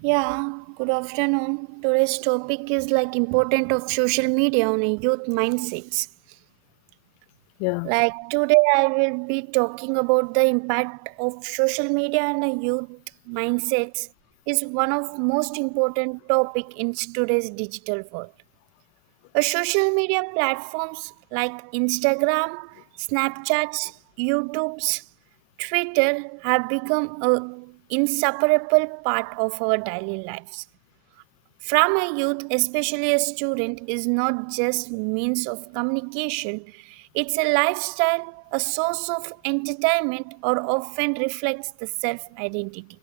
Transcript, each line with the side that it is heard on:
right: Yeah, good afternoon. Today's topic is like important of social media on a youth mindsets.
left: Yeah,
right: Like today I will be talking about the impact of social media on a youth mindsets is one of most important topic in today's digital world. A social media platforms like Instagram, Snapchats, YouTubes, Twitter have become a inseparable part of our daily lives. From a youth, especially a student, is not just means of communication. It's a lifestyle, a source of entertainment, or often reflects the self-identity.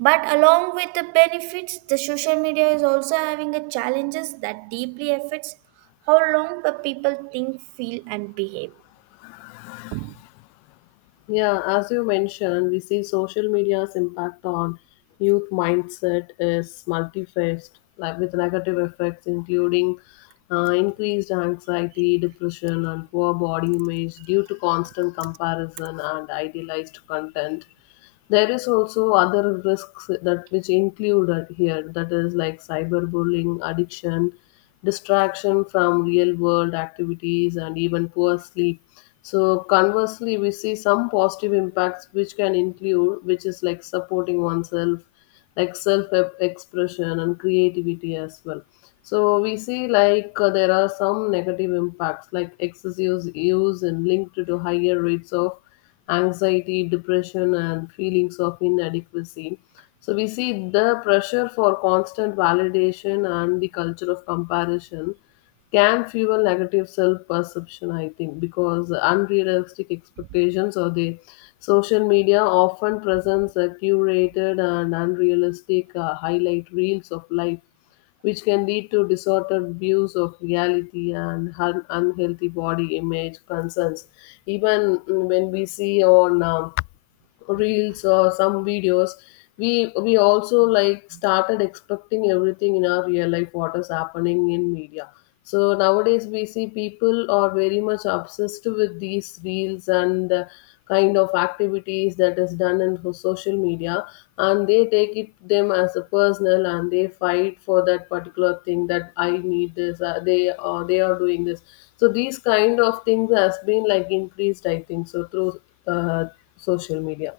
right: But along with the benefits, the social media is also having a challenges that deeply affects how long the people think, feel, and behave.
left: yeah. As you mentioned, we see social media's impact on youth mindset is multifaced, like with negative effects including increased anxiety, depression, and poor body image due to constant comparison and idealized content. There is also other risks that which included here that is like cyberbullying, addiction, distraction from real world activities and even poor sleep. So conversely we see some positive impacts which can include which is like supporting oneself like self expression and creativity as well. So we see like there are some negative impacts like excessive use and linked to higher rates of anxiety, depression, and feelings of inadequacy. So we see the pressure for constant validation and the culture of comparison can fuel negative self-perception, I think, because unrealistic expectations or the social media often presents a curated and unrealistic highlight reels of life which can lead to distorted views of reality and unhealthy body image concerns. Even when we see on reels or some videos we also like started expecting everything in our real life what is happening in media. So nowadays we see people are very much obsessed with these reels and the kind of activities that is done in social media, and they take it them as a personal and they fight for that particular thing that I need this, they are doing this. So these kind of things has been like increased I think so through uh, social media.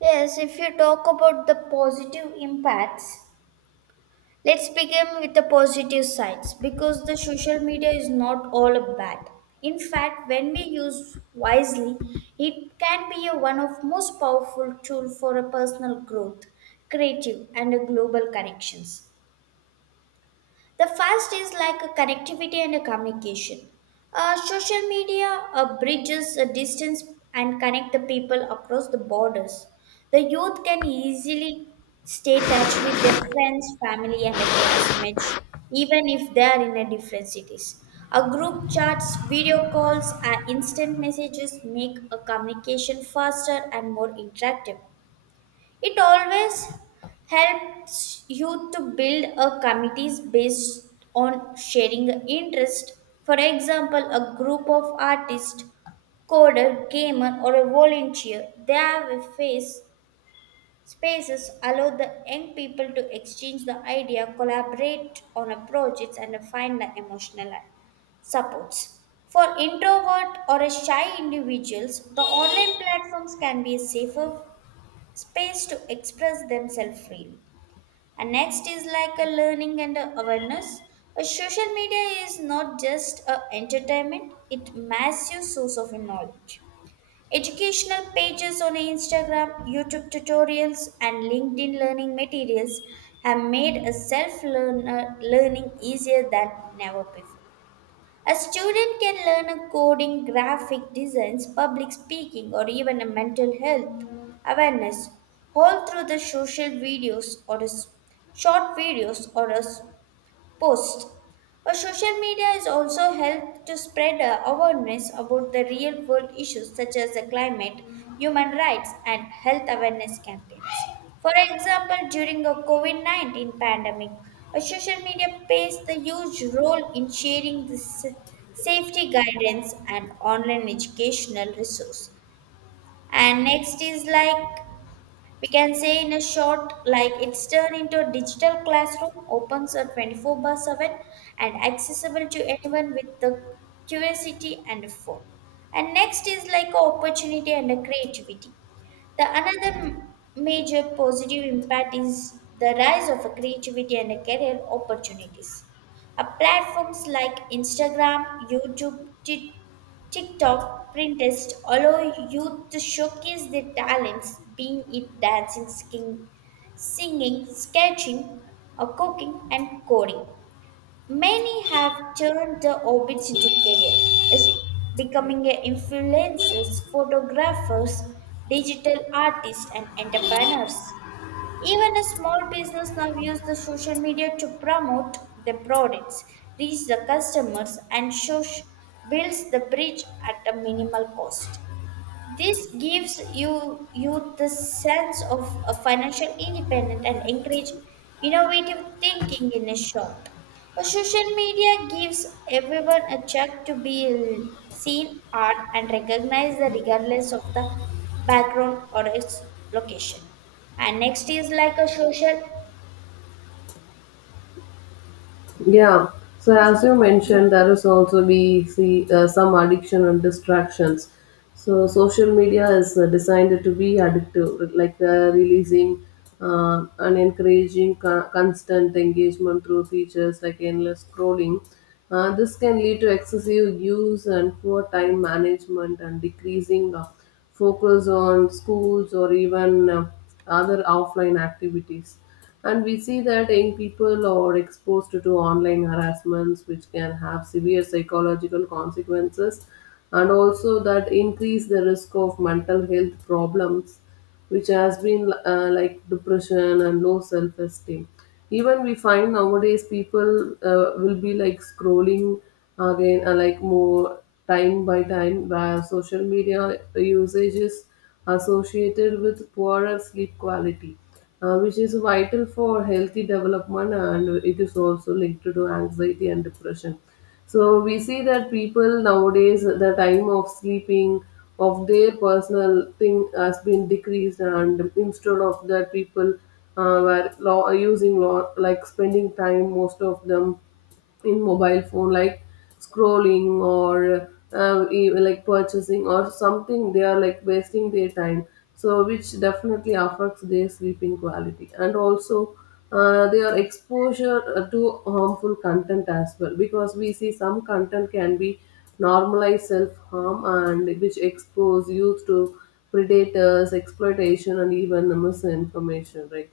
right: Yes, if you talk about the positive impacts, let's begin with the positive sides because the social media is not all bad. In fact, when we use wisely, it can be a one of most powerful tool for a personal growth, creative and a global connections. The first is like a connectivity and a communication. Social media bridges a distance and connect the people across the borders. The youth can easily stay touch with their friends, family, and their classmates, even if they are in a different cities. A group chats, video calls, and instant messages make a communication faster and more interactive. It always helps you to build a committees based on sharing interest. For example, a group of artists, coder, gamer, or a volunteer, they have a face spaces allow the young people to exchange the idea, collaborate on a projects, and find the emotional supports. For introvert or a shy individuals, the online platforms can be a safer space to express themselves freely. And next is like a learning and a awareness. A social media is not just a entertainment, it massive source of knowledge. Educational pages on Instagram, YouTube tutorials, and LinkedIn learning materials have made a self-learner learning easier than never before. A student can learn a coding, graphic designs, public speaking, or even a mental health awareness all through the social videos or short videos or post. A social media has also helped to spread awareness about the real world issues such as the climate, human rights, and health awareness campaigns. For example, during the COVID COVID-19 pandemic, a social media plays the huge role in sharing the safety guidance and online educational resource. And next is like we can say in a short, like it's turned into a digital classroom, opens a 24 by 7 and accessible to anyone with the curiosity and a phone. And next is like a opportunity and a creativity. The another major positive impact is the rise of a creativity and a career opportunities. A platforms like Instagram, YouTube, TikTok Pinterest allow youth to showcase their talents, being it dancing, skin, singing, sketching, cooking, and coding. Many have turned their hobbies into career, as becoming a influencers, photographers, digital artists, and entrepreneurs. Even a small business now use the social media to promote their products, reach the customers, and show, builds the bridge at a minimal cost. This gives you youth the sense of a financial independence and encourage innovative thinking in a short. A social media gives everyone a check to be seen, art, and recognized regardless of the background or its location. And next is like a social,
left: Yeah. So as you
right: social
left: mentioned, there is also we see some addiction and distractions. So social media is designed to be addictive, like the releasing and encouraging constant engagement through features like endless scrolling. This can lead to excessive use and poor time management and decreasing focus on schools or even other offline activities. And we see that young people are exposed to online harassments, which can have severe psychological consequences, and also that increase the risk of mental health problems, which has been like depression and low self esteem. Even we find nowadays people will be like scrolling again, like more time by time, where social media usage is associated with poorer sleep quality which is vital for healthy development and it is also linked to anxiety and depression. So we see that people nowadays the time of sleeping of their personal thing has been decreased and instead of that people were law, using law, like spending time most of them in mobile phone like scrolling or like purchasing or something they are like wasting their time. So which definitely affects their sleeping quality and also their exposure to harmful content as well, because we see some content can be normalized self-harm and which expose youth to predators exploitation and even misinformation, right?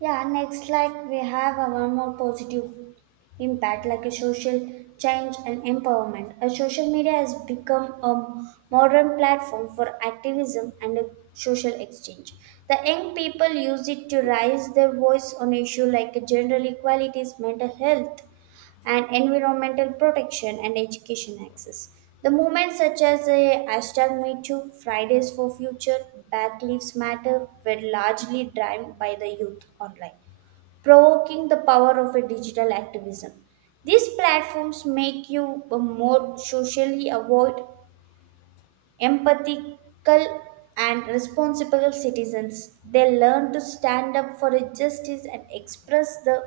right: Yeah, next, like we have a one more positive impact, like a social change and empowerment. A social media has become a modern platform for activism and a social exchange. The young people use it to raise their voice on issues like gender equalities, mental health, and environmental protection and education access. The movements such as a hashtag Me Too, Fridays for Future, Black Lives Matter were largely driven by the youth online, provoking the power of a digital activism. These platforms make you more socially aware, empathical, and responsible citizens. They learn to stand up for justice and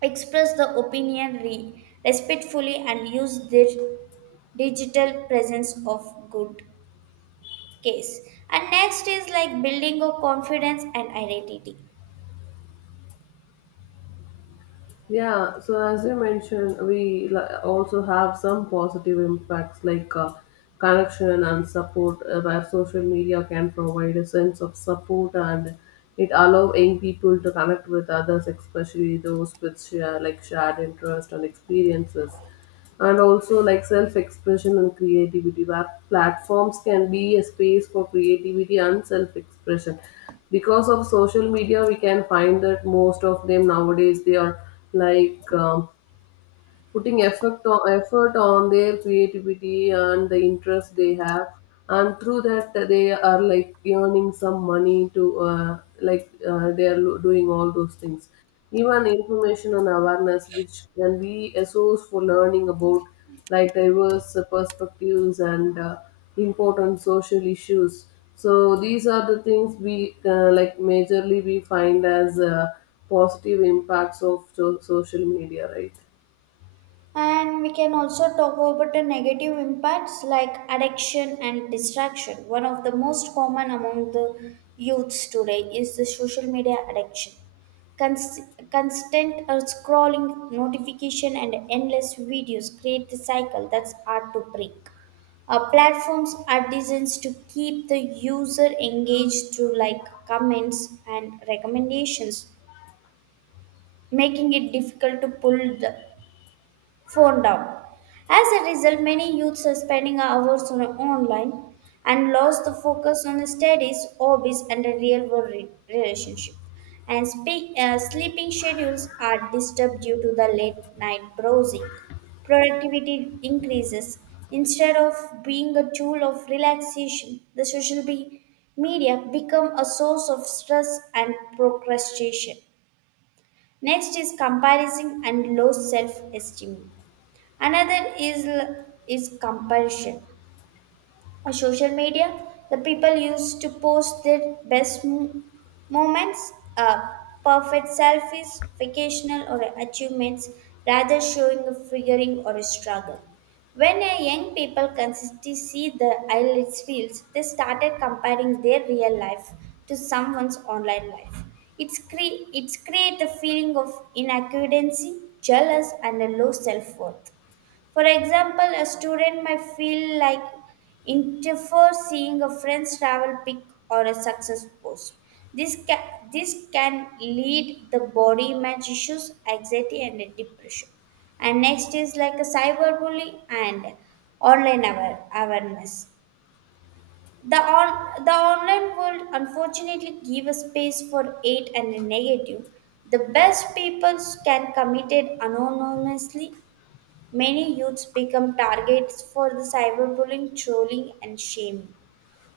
right: express the opinion respectfully and use their digital presence of good case, and next is like building a confidence and identity.
left: Yeah, so as you mentioned, we also have some positive impacts like connection and support, where social media can provide a sense of support and it allow young people to connect with others, especially those with share like shared interest and experiences, and also like self-expression and creativity. Where platforms can be a space for creativity and self-expression, because of social media we can find that most of them nowadays they are like putting effect on, effort on their creativity and the interest they have, and through that they are like earning some money to like they are doing all those things. Even information and awareness which can be a source for learning about like diverse perspectives and important social issues. So these are the things we like majorly we find as positive impacts of social media, right?
right: And we can also talk about the negative impacts like addiction and distraction. One of the most common among the youths today is the social media addiction. Const- Constant scrolling, notification, and endless videos create the cycle that's hard to break. Our platforms are designed to keep the user engaged through like comments and recommendations, making it difficult to pull the phone down. As a result, many youths are spending hours on online and lost the focus on studies, hobbies, and a real world relationship. And speak, sleeping schedules are disturbed due to the late night browsing. Productivity increases. Instead of being a tool of relaxation, the media become a source of stress and procrastination. Next is comparison and low self-esteem. Another is compulsion. On social media, the people used to post their best moments, perfect selfies, vocational or achievements, rather showing a figuring or a struggle. When a young people consistently see the highlights reels, they started comparing their real life to someone's online life. It's create a feeling of inadequacy, jealous, and a low self worth. For example, a student might feel like interfer seeing a friend's travel pic or a success post. This can, this can lead the body image issues, anxiety and depression. And next is like a cyberbullying and online awareness. The on the online world unfortunately give a space for hate and negative. The best people can commit it anonymously. Many youths become targets for the cyberbullying, trolling, and shaming.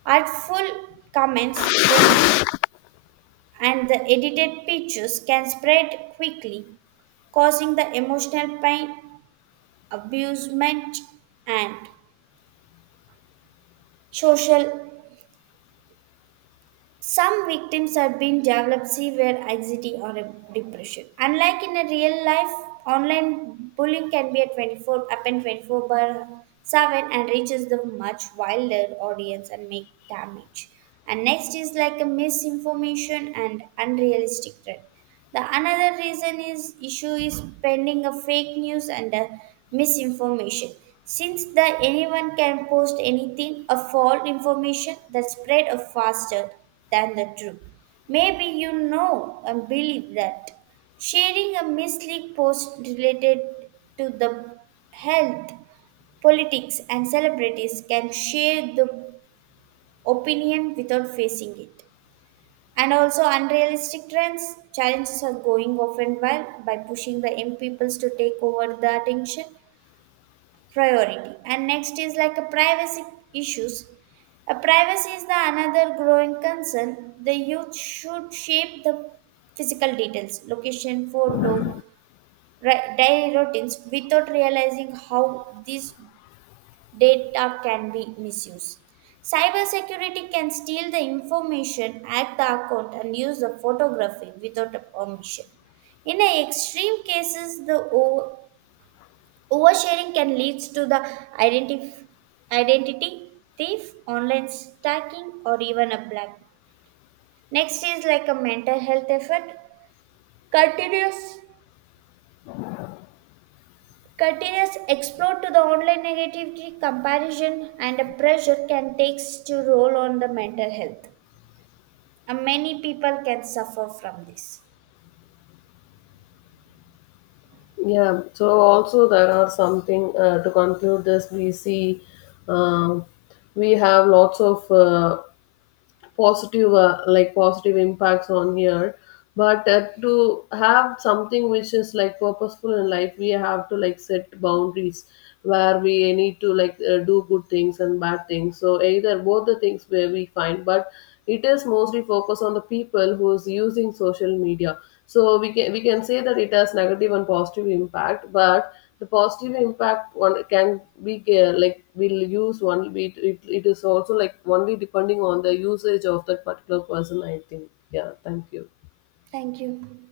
right: Artful comments and the edited pictures can spread quickly, causing the emotional pain, abusement, and social. Some victims have been developed severe anxiety or a depression. Unlike in a real life, online bullying can be happen 24 by 7 and reaches the much wilder audience and make damage. And next is like a misinformation and unrealistic threat. The another reason is issue is spreading of fake news and misinformation. Since the anyone can post anything, a false information that spread faster than the truth. Maybe you know and believe that sharing a misleading post related to the health, politics, and celebrities can share the opinion without facing it. And also unrealistic trends challenges are going often well by pushing the young peoples to take over the attention priority. And next is like a privacy issues. A privacy is the another growing concern. The youth should shape the physical details, location, photo, daily routines without realizing how these data can be misused. Cybersecurity can steal the information, hack the account, and use the photography without a permission. In a extreme cases, the oversharing can lead to the identif- identity thief, online stalking, or even a black. Next is like a mental health effort. Continuous Continuous explore to the online negativity, comparison, and a pressure can take to role on the mental health. Many people can suffer from this.
left: Yeah, so also there are something to conclude this. We see uh, we have lots of positive like positive impacts on here, but to have something which is like purposeful in life we have to like set boundaries where we need to like do good things and bad things so either both the things where we find, but it is mostly focused on the people who's using social media. So we can say that it has negative and positive impact, but the positive impact one can be like will use one it, it is also like only depending on the usage of that particular person, I think. Yeah, thank you.
right: Thank you.